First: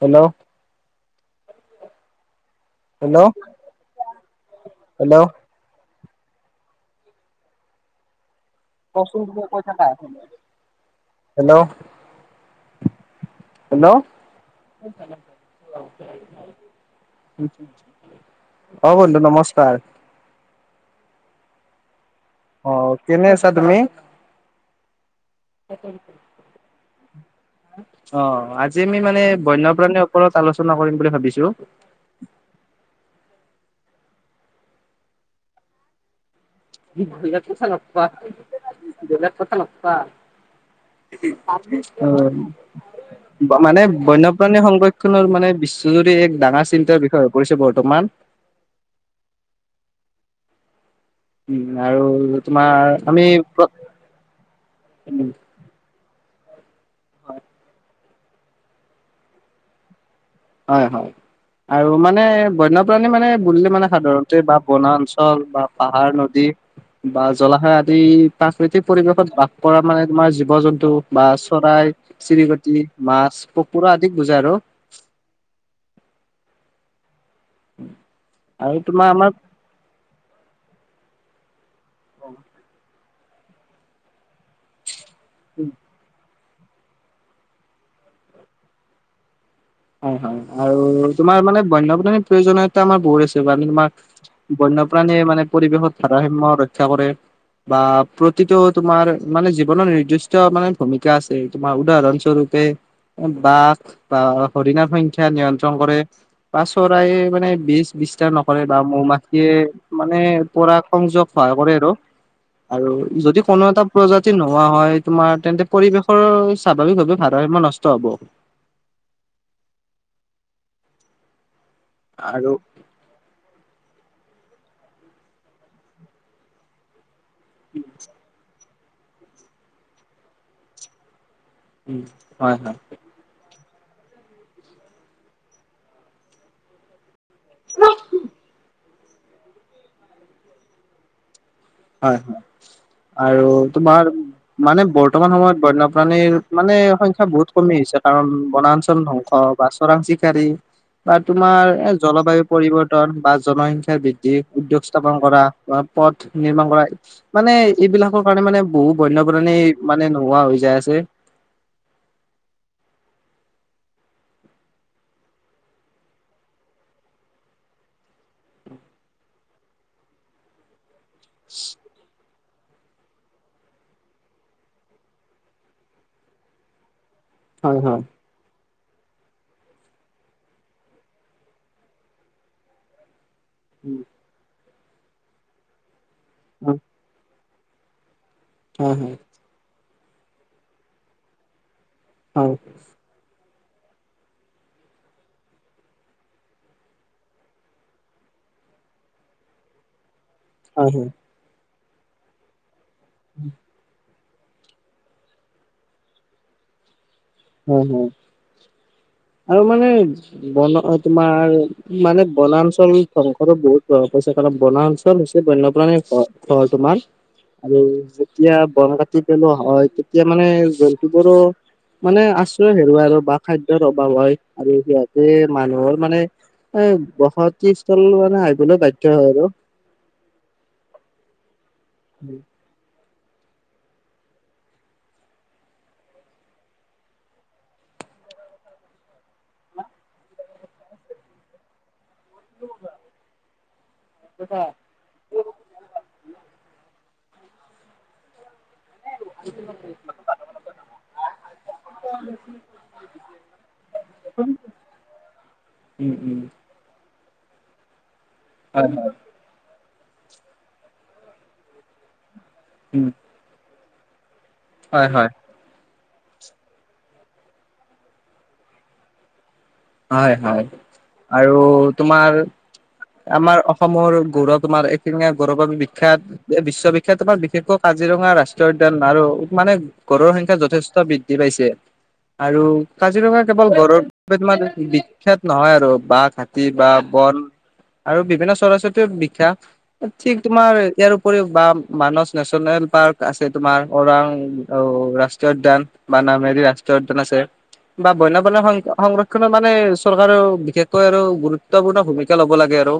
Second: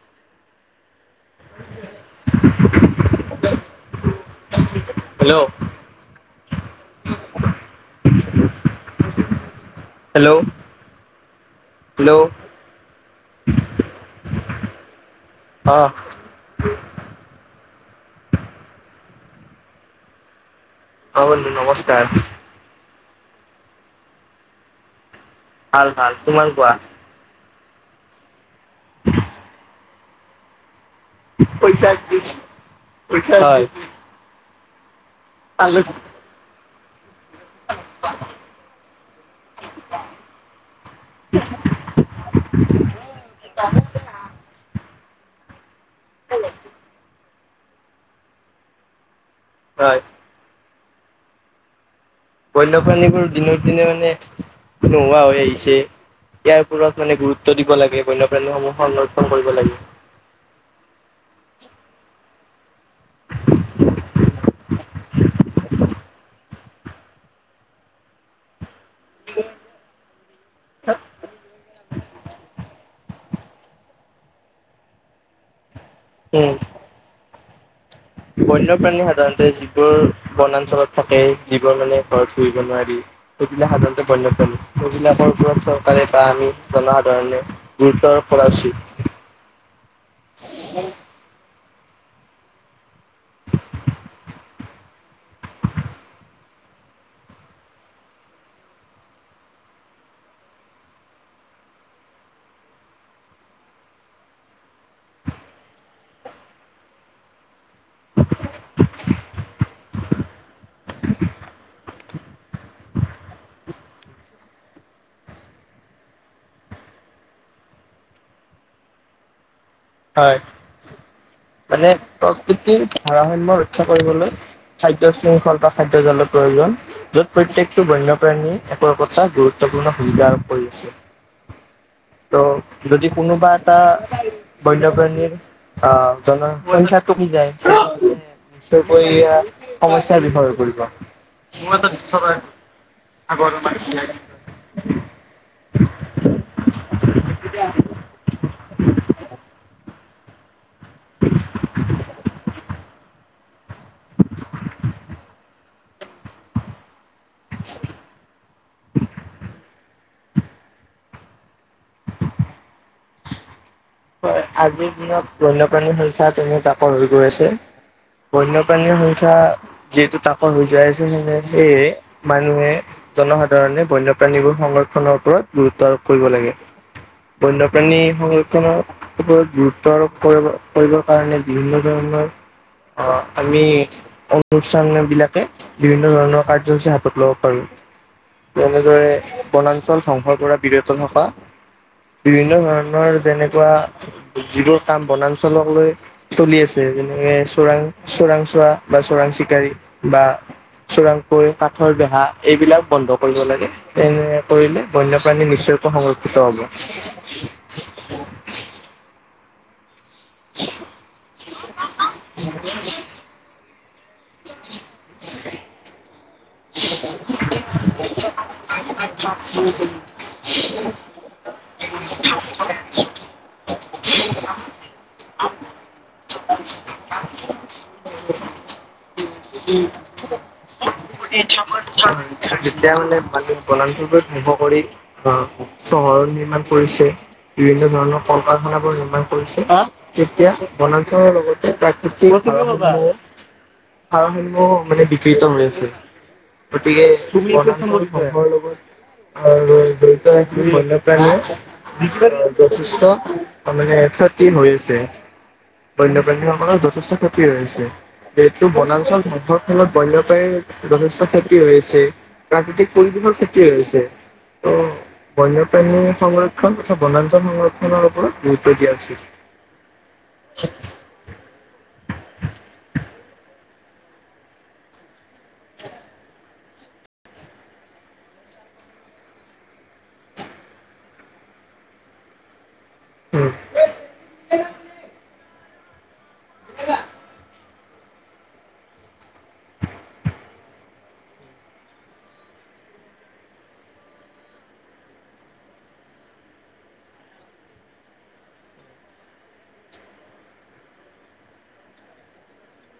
Hello, [unintelligible] hello, hello, hello কোৱাচোন তুমি কৈ থাকা। হেল্ল' হেল্লো, হেল্ল' হেল্লো, অ', অ, বন্ধু নমস্কাৰ। অ, বন্ধু নমস্কাৰ। অ, কেনে আছা তুমি? ভাল, ভাল, তোমাৰ কোৱা? অ, আজি আমি মানে বন্যপ্ৰাণীৰ ওপৰত আলোচনা কৰিম বুলি ভাবিছোঁ। [unintelligible] [inaudible] হয়। [unintelligible] [unintelligible] মিচা নকবা, এইবিলাক কথা নকবা অ, মানে বন্যপ্ৰাণী সংৰক্ষণৰ মানে বিশ্ব [inaudible] যদি এক ডাঙৰ চিন্তাৰ বিষয়ে পৰিছে বৰ্তমান। হয়। উম, আৰু তোমাৰ আমি বন্যপ্ৰাণীবোৰৰ মানে, দিনক দিনে মানে নোহোৱা হৈ আহিছে। ইয়াৰ ওপৰত মানে গুৰুত্ব দিব লাগে, বন্যপ্ৰাণীসমূহ সংৰক্ষণ কৰিব লাগে। হয়, হয়। আৰু মানে বন্যপ্ৰাণী মানে বুলিলে, মানে সাধাৰণতে বা বনাঞ্চল বা পাহাৰ নদী। বা জলাশয় আদি। প্ৰাকৃতিক পৰিৱেশত বাস কৰা মানে, তোমাৰ জীৱ-জন্তু বা চৰাই-চিৰিকটি। মা, কুকুৰা আদিক বুজাই আৰু। উম, উম [unintelligible] বন্যপ্ৰাণী সাধাৰণতে যিবোৰ বনাঞ্চলত থাকে যিবোৰ মানে ঘৰত পুহিব নোৱাৰি সেইবিলাক সাধাৰণতে বণ্যপ্ৰানী। সেইবিলাকৰ ওপৰততো পাৰে বা আমি জনসাধাৰণে গুৰুত্ব আৰোপ কৰা উচিত হয় হয় আৰু তোমাৰ মানে বন্যপ্ৰাণীৰ প্ৰয়োজনীয়তা আমাক বহু বেছি হব আমি তোমাৰ বন্যপ্ৰাণীয়ে মানে পৰিৱেশত ভাৰসাম্য ৰক্ষা কৰে বা প্ৰতিটো তোমাৰ মানে জীৱনৰ নিৰ্দিষ্ট মানে ভূমিকা আছে। তোমাৰ উদাহৰণস্বৰূপে বাঘ বা হৰিণাৰ সংখ্যা নিয়ন্ত্ৰণ কৰে। বা চৰায়ে মানে বিচ বিস্তাৰ নকৰে বা মৌ মাখিয়ে মানে পৰা সংযোগ সহায় কৰে আৰু আৰু যদি কোনো এটা প্ৰজাতি নোহোৱা হয় তোমাৰ তেন্তে পৰিৱেশৰ স্বাভাৱিকভাৱে ভাৰসাম্য নচ ষ্ট হ'ব। হয়, মানে আৰু প্ৰকৃতিৰ ভাৰসাম্য ৰক্ষা কৰিবলৈ খাদ্য শৃংখল বা খাদ্য জালৰ প্ৰয়োজন, য'ত প্ৰত্যেকটো বন্যপ্ৰাণীয়ে একো একোটা গুৰুত্বপূৰ্ণ ভূমিকা আৰোপ কৰিছে। হয় হয় ত' যদি কোনোবা এটা বন্যপ্ৰাণীৰ আহ জন সংখ্যাতোক বুজাই যায় নিশ্চয়কৈ সমস্যাৰ বিষয় হৈ পৰিব। হয় হয় আৰু তোমাৰ মানে বৰ্তমান সময়ত বন্যপ্ৰাণীৰ মানে সংখ্যা বহুত কমি আহিছে কাৰণ বনাঞ্চল ধ্বংস বা চোৰাং চিকাৰি বা তোমাৰ এ জলবায়ু পৰিব ৰ্তন বা জনসংখ্যাৰ বৃদ্ধি, উদ্যোগ স্থাপন কৰা বা পথ নিৰ্মাণ কৰা মানে এইবিলাকৰ কাৰণে মানে বহু বন্যপ্ৰাণী মানে নোহোৱা হৈ যায় আছে। হয় আজিৰ দিনত বন্যপ্ৰাণীৰ সংখ্যা তেনে তাকৰ হৈ গৈ আছে। বন্যপ্ৰাণীৰ সংখ্যা যিহেতু তাকৰ হৈ যায় আছে মানে সেই মানুহে জনসাধাৰণে বন্যপ্ৰাণীবোৰ সংৰক্ষণৰ ওপৰত গুৰুত্ব আৰোপ কৰিব লাগে। হয় বন্যপ্ৰাণী হয় সংৰক্ষণৰ ওপৰত গুৰুত্ব আৰোপ কৰিব কৰিবৰ কাৰণে বিভিন্ন ধৰণৰ অ আমি অনুষ্ঠান বিলাকে বিভিন্ন ধৰণৰ হয় কাৰ্যসূচী হাতত লওঁ। আৰু হয় হয় যেনেদৰে বনাঞ্চল ধ্বংসৰ পৰা বিৰত থকা হয় বিভিন্ন ধৰণৰ যেনেকুৱা যিবোৰ কাম বনাঞ্চলক লৈ চলি আছে যেনেকে চোৰাং চোৰাংচোৱা বা চোৰাং চিকাৰী বা হয় চোৰাংকৈ কাঠৰ বেহা, এইবিলাক বন্ধ কৰিব লাগে, তেনে কৰিলে বন্যপ্ৰাণী নিশ্চয়কৈ সংৰক্ষিত হ'ব। উম উম। আৰু মানে ব'ন তোমাৰ মানে বনাঞ্চল ধ্বংসটো বহুত হৈছে কাৰন বনাঞ্চল হৈছে বন্যপ্ৰাণীৰ ঘৰ, অ তোমাৰ আৰু যেতিয়া বন কাটি পেলোৱা হয় তেতিয়া মানে জন্তুবোৰো মানে আশ্ৰয় হেৰুৱাই আৰু বা খাদ্যৰ অভাৱ হয় আৰু সিহঁতে মানুহৰ মানে এ বসতিস্থললে মানে আহিবলৈ বাধ্য হয় আৰু উম। তেতিয়া মানে মানুহে বনাঞ্চলবোৰ ধ্বংস কৰি, অহ চহৰ নিৰ্মাণ কৰিছে। বিভিন্ন ধৰণৰ কল কাৰখানাবোৰ নিৰ্মাণ কৰিছে, তেতিয়া বনাঞ্চলৰ লগত প্ৰাকৃতিক ভাৰসাম্য, ভাৰসাম্য মানে বিকৃত হৈ আছে। গতিকে [inaudible] বন্যপ্ৰাণীয়ে। যথেষ্ট মানে ক্ষতি হৈ আছে। উম উম বন্যপ্ৰাণীসকলৰ যথেষ্ট ক্ষতি হৈ আছে, যিহেতু হয় হয় বনাঞ্চলৰ ধ্বংসৰ ফলত বন্যপ্ৰাণীৰ যথেষ্ট ক্ষতি হৈ আছে, প্ৰাকৃতিক উম পৰিৱেশৰ ক্ষতি হৈ আছে। ত' হয় হয় বন্যপ্ৰাণী সংৰক্ষণ তথা বনাঞ্চল সংৰক্ষণৰ ওপৰত গুৰুত্ব দিয়া উচিত। হয়, হয়, আৰু তোমাৰ আমাৰ অসমৰ গৌৰৱ তোমাৰ এশিঙিয়া গঁড়ৰ বাবে বিখ্যাত। বিশ্ববিখ্যাত তোমাৰ বিশেষকৈ কাজিৰঙা ৰাষ্ট্ৰীয় উদ্যান। আৰু মানে গঁড়ৰ সংখ্যা যথেষ্ট বৃদ্ধি পাইছে আৰু কাজিৰঙা উম। কেৱল গঁড়ৰ বাবে তোমাৰ বিখ্যাত নহয় আৰু বাঘ, হাতী বা বন আৰু বিভিন্ন চৰাই চিৰিকণিও বিখ্যাত। ঠিক তোমাৰ ইয়াৰ উপৰিও বা মানস নেচনেল পাৰ্ক আছে, তোমাৰ ওৰাং। অ', ৰাষ্ট্ৰীয় উদ্যান বা নামেৰি ৰাষ্ট্ৰীয় উদ্যান আছে, বা বন্য প্ৰাণী সংৰক্ষণ। মানে চৰকাৰেও বিশেষকৈ আৰু গুৰুত্বপূৰ্ণ ভূমিকা লব লাগে আৰু।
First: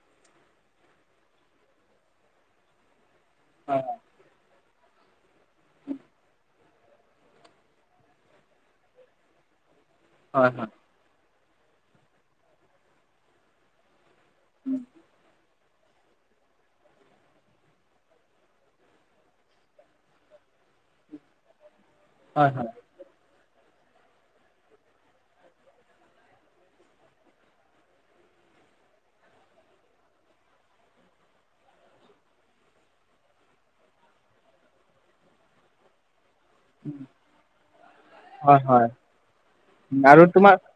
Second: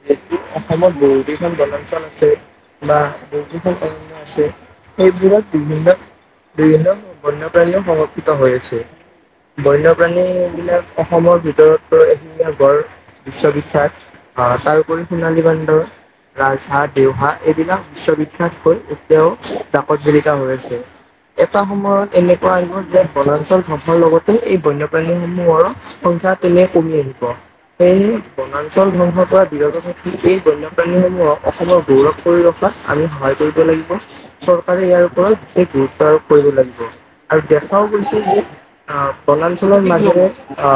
যিহেতু অসমত বহুকেইখন বনাঞ্চল আছে, বা এইবোৰত বিভিন্ন, বিভিন্ন বন্যপ্ৰাণী সমৰ্পিত হৈ হৈছে। বন্যপ্ৰাণী হয় হয়। বিলাক অসমৰ ভিতৰত এহিঙীয়া গড় বিশ্ববিখ্যাত। তাৰপৰি সোণালী বান্দৰ। ৰাজহাঁহ, দেউহাঁহ এইবিলাক বিশ্ববিখ্যাত হৈ এতিয়াও জাকত জিলিকা হৈ আছে। এটা সময়ত হয় এনেকুৱা হয় আহিব যে বনাঞ্চল ধ্বংসৰ লগতে এই বন্যপ্ৰাণীসমূহৰ সংখ্যা তেনে কমি আহিব। এই বনাঞ্চল ধ্বংস পৰা বিৰত থা এই বন্যপ্ৰাণীসমূহক অসমৰ গৌৰৱ কৰি ৰখাত আমি সহায় কৰিব লাগিব। চৰকাৰে ইয়াৰ ওপৰত বিশেষ গুৰুত্ব আৰোপ কৰিব লাগিব। আৰু দেখাও গৈছে যে, হয় হয় আ বনাঞ্চলৰ আৰু মাজেৰে তোমাৰ আ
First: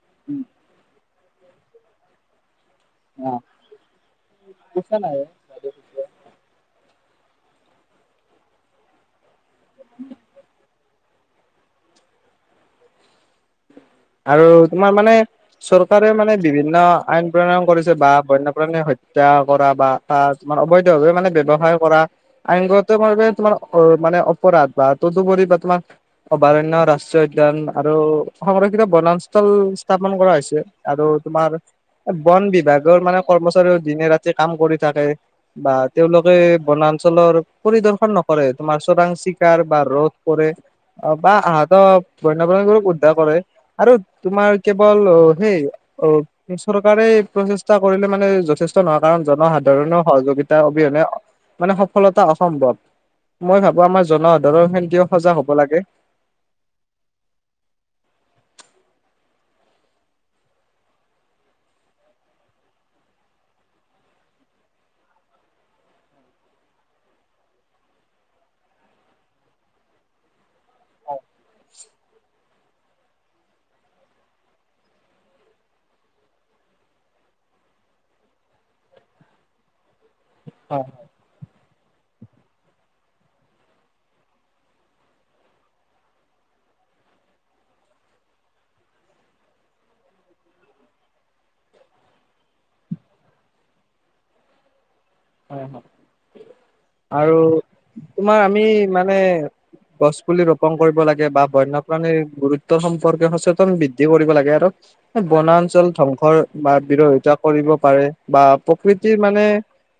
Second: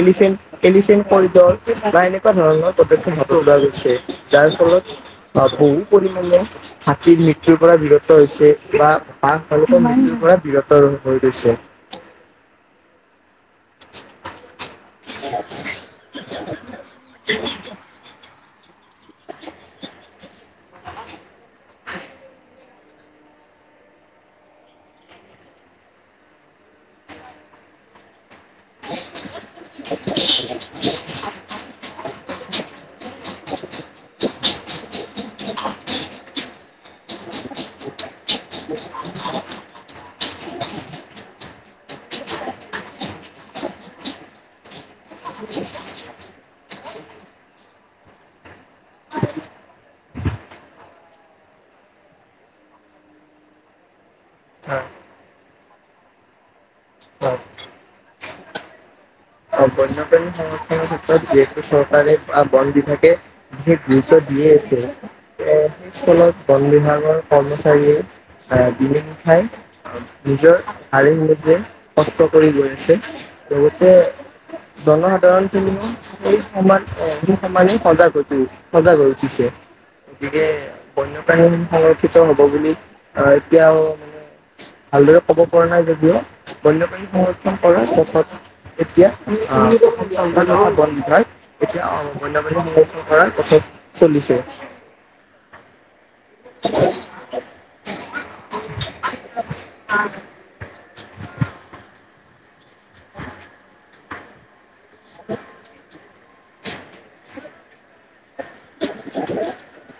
এলিফেন, এলিফেন কৰিডৰ বা এনেকুৱা ধৰণৰ পদ অ যাৰ কৈছা নাই ফলত বহু পৰিমাণে হাতীৰ মৃত্যুৰ পৰা বিৰত হৈছে। বা [unintelligible] পৰা বিৰত হৈ গৈছে। আৰু তোমাৰ মানে চৰকাৰে মানে বিভিন্ন আইন প্ৰণয়ন কৰিছে বা বন্য মানে হত্যা কৰা বা তাৰ অবৈধ ভাৱে মানে ব্যৱসায় কৰা। আইনগত ভাৱে তোমাৰ অ মানে অপৰাধ বা তদুপৰি বা তোমাৰ অভাৰণ্য ৰাষ্ট্ৰীয় উদ্যান আৰু সংৰক্ষিত বনাঞ্চল স্থাপন কৰা হৈছে, আৰু তোমাৰ বন বিভাগৰ মানে কৰ্মচাৰীও দিনে ৰাতিয়ে কাম কৰি থাকে। বা তেওঁলোকে বনাঞ্চলৰ পৰিদৰ্শন নক কৰে তোমাৰ চোৰাং চিকাৰ বা ৰোধ কৰে। বা আহত বন্যপ্ৰাণী কৰে আৰু তোমাৰ কেৱল সেই অ। চৰকাৰে প্ৰচেষ্টা কৰিলে মানে যথেষ্ট নহয়, কাৰণ জনসাধাৰণৰ সহযোগিতা অবিহনে। মানে সফলতা অসম্ভৱ, মই ভাবো আমাৰ জনসাধাৰণ হয়, হেতিও সজাগ হব লাগে। হয়। বন্যপ্ৰাণী সংৰক্ষণ থকা যিহেতু চৰকাৰে বা বন বিভাগে বিশেষ গুৰুত্ব দিয়ে আছে। এ ফলত বন বিভাগৰ কৰ্মচাৰীয়ে আ দিনে নিশাই নিজৰ [unintelligible] কষ্ট কৰি গৈ আছে লগতে জনসাধাৰণ খিনি এই সমান অ', সমানে সজাগ হৈ সজাগ হৈ উঠিছে। গতিকে বন্যপ্ৰাহিন সংৰক্ষিত হ'ব বুলি আহ এতিয়াও মানে ভালদৰে কব পৰা নাই যদিও বন্যপ্ৰাণী সংৰক্ষণ কৰা [unintelligible] এতিয়া অ', অসম চৰকাৰ তথা বন বিভাগ এতিয়া বন্য প্ৰাণী সংৰক্ষণ কৰাৰ পাছত [unintelligible] চলিছে। [inaudible] [unintelligible] আৰু তোমাৰ আমি মানে গছ পুলি ৰোপন কৰিব লাগে, বা বন্যপ্ৰাণীৰ গুৰুত্বৰ সম্পৰ্কে সচেতন বৃদ্ধি কৰিব লাগে আৰু। বনাঞ্চল ধ্বংস বা বিৰোধিতা কৰিব পাৰে বা প্ৰকৃতিৰ মানে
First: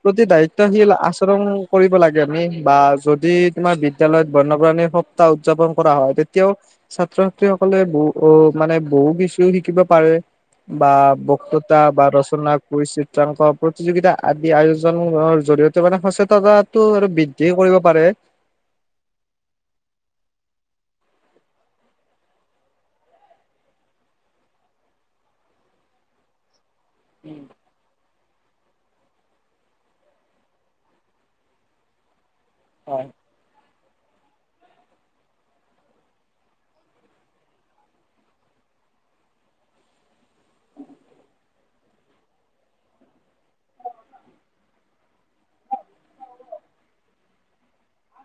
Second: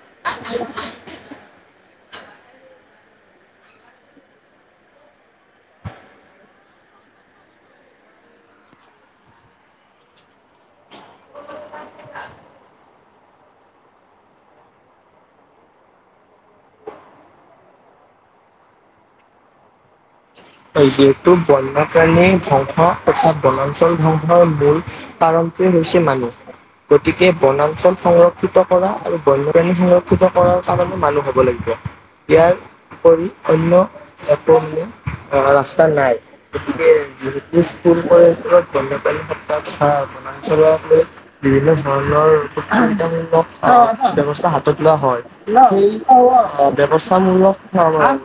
প্ৰতি দায়িত্বশীল আচৰণ কৰিব লাগে আমি বা যদি তোমাৰ বিদ্য়ালয়ত বন্যপ্ৰাণী সপ্তাহ উদযাপন কৰা হয়, তেতিয়াও ছাত্ৰ-ছাত্ৰীসকলে বহু অ', মানে বহু কিছিও শিকিব পাৰে। বা বক্ততা বা ৰচনা কুইজ, চিত্ৰাংক, প্ৰতিযোগিতা আদি আয়োজননৰ জৰিয়তে সটো মানে সচেতনতাটো আৰু বৃদ্ধি কৰিব পাৰে। হয়, যিহেতু বন্যপ্ৰাণী ধ্বংস তথা বনাঞ্চল ধ্বংসৰ মূল কাৰণটোৱে হৈছে মানুহ। গতিকে বনাঞ্চল সংৰক্ষ ক্ষিত কৰা আৰু বন্যপ্ৰাণী সুৰং ৰক্ষিত কৰাৰ কাৰণে মানুহ হব লাগিব, ইয়াৰ হয় উপৰি অন্য, একো অহা ৰাস্তা নাই। গতিকে যিহেতু স্কুল কলেজত বন্যপ্ৰাণী সপ্তাহ তথা বনাঞ্চল ক লৈ বিভিন্ন ধৰণৰ [unintelligible] ব্যৱস্থা হাতত লোৱা হয়। সেই ব্য্ৱস্থামূলক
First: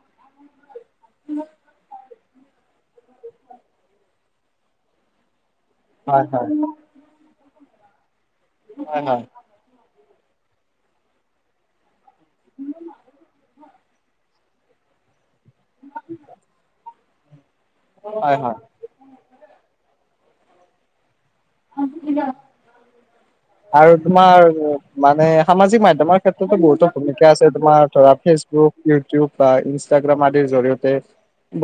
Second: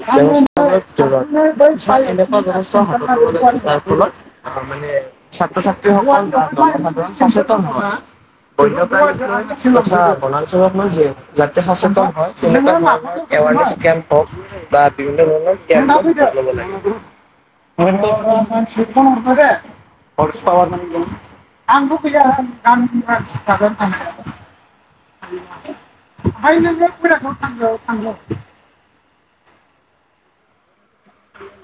ব্যৱস্থ [unintelligible] কিছুমান এনেকুৱা [unintelligible] হাতত ল'ব লাগে যাৰ ফলত অ', মানে ছাত্ৰ-ছাত্ৰী সকল হয় হয় বা জনসাধাৰণ সচেতন হয়, হয় বন্যপ্ৰাণী হয় [unintelligible] তথা বনাঞ্চলত লৈ যাতে সচেতন হয়, তেনেকা ধৰণৰ এৱাৰ নেছ কেম্প হওক বা বিভিন্ন ধৰণৰ কেম্প হয় হয় [unintelligible] [unintelligible] আৰু তোমাৰ মানে সামাজিক মাধ্যমৰ ক্ষেত্ৰতো বহুতো ভূমিকা আছে তোমাৰ ধৰা ফেচবুক ইউটিউব বা ইনষ্টাগ্ৰাম আদিৰ জৰিয়তে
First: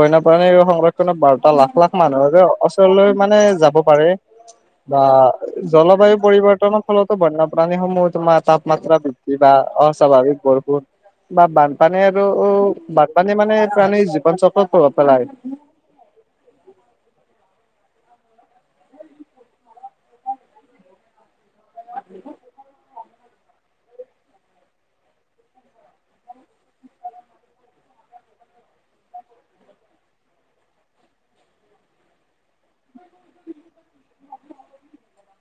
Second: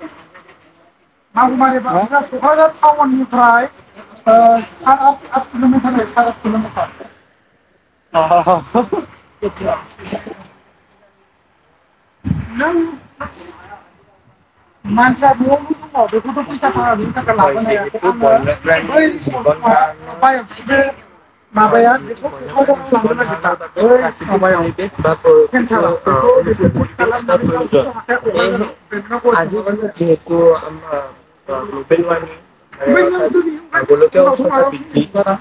বন্যপ্ৰাণীৰ সংৰক্ষণত বাৰ্তা লাখ, লাখ মানুহৰে ওচৰলৈ মানে যাব পাৰে। বা জলবায়ু পৰিৱৰ্তনৰ ফলত ক, বৈনো প্ৰাণী সমূহ তোমাৰ তাপমাত্ৰা বৃদ্ধি বা অস্বাভাৱিক বৰষুণ। বা বানপানী আৰু বানপানী মানে প্ৰাণীৰ জীৱন চক [unintelligible] [unintelligible] [unintelligible] [unintelligible] প্ৰয়োজন সেয়েহে [unintelligible] আজি যিহেতু আমাৰ গ্লোবেল ৱাৰ্মিং [unintelligible] গোলকীয় উষ্ণতা বৃদ্ধি কৰা।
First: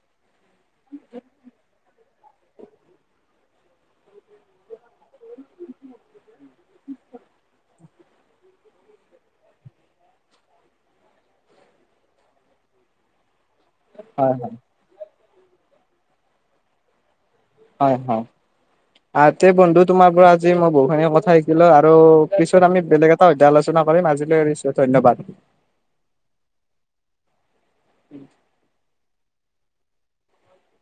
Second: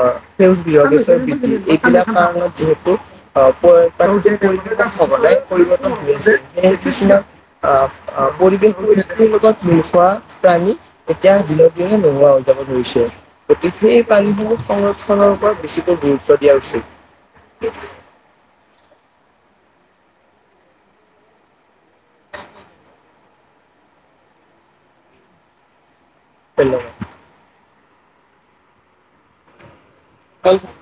অ', সেউজ গৃহৰ [unintelligible] এইবিলাক কাৰত যিহেতু অ', [unintelligible] পৰিৱৰ্তন সঘনাই পৰিৱৰ্তন হৈ আছে সেয়ে কিছুমান আহ অ', পৰিৱেশিৰ পৰিস্থিতিৰ লগত মিল খোৱা প্ৰাণী এতিয়া দিনক দিনে নোহোৱা হৈ যাব ধৰিছে। গতিকে সেই হয় হয় প্ৰাণীসমূহ সংৰক্ষনৰ ওপৰত বেছিকৈ গুৰুত্ব দিয়া উচিত। হয়, হয়। আ, তে বন্ধু তোমাৰ পৰা আজি মই বহুতখিনি কথা শিকিলো আৰু পিছত আমি বেলেগ এ টা আলোচনা কৰিম আজিলৈ এৰিছো, ধন্যবাদ। ধন্যবাদ। [unintelligible]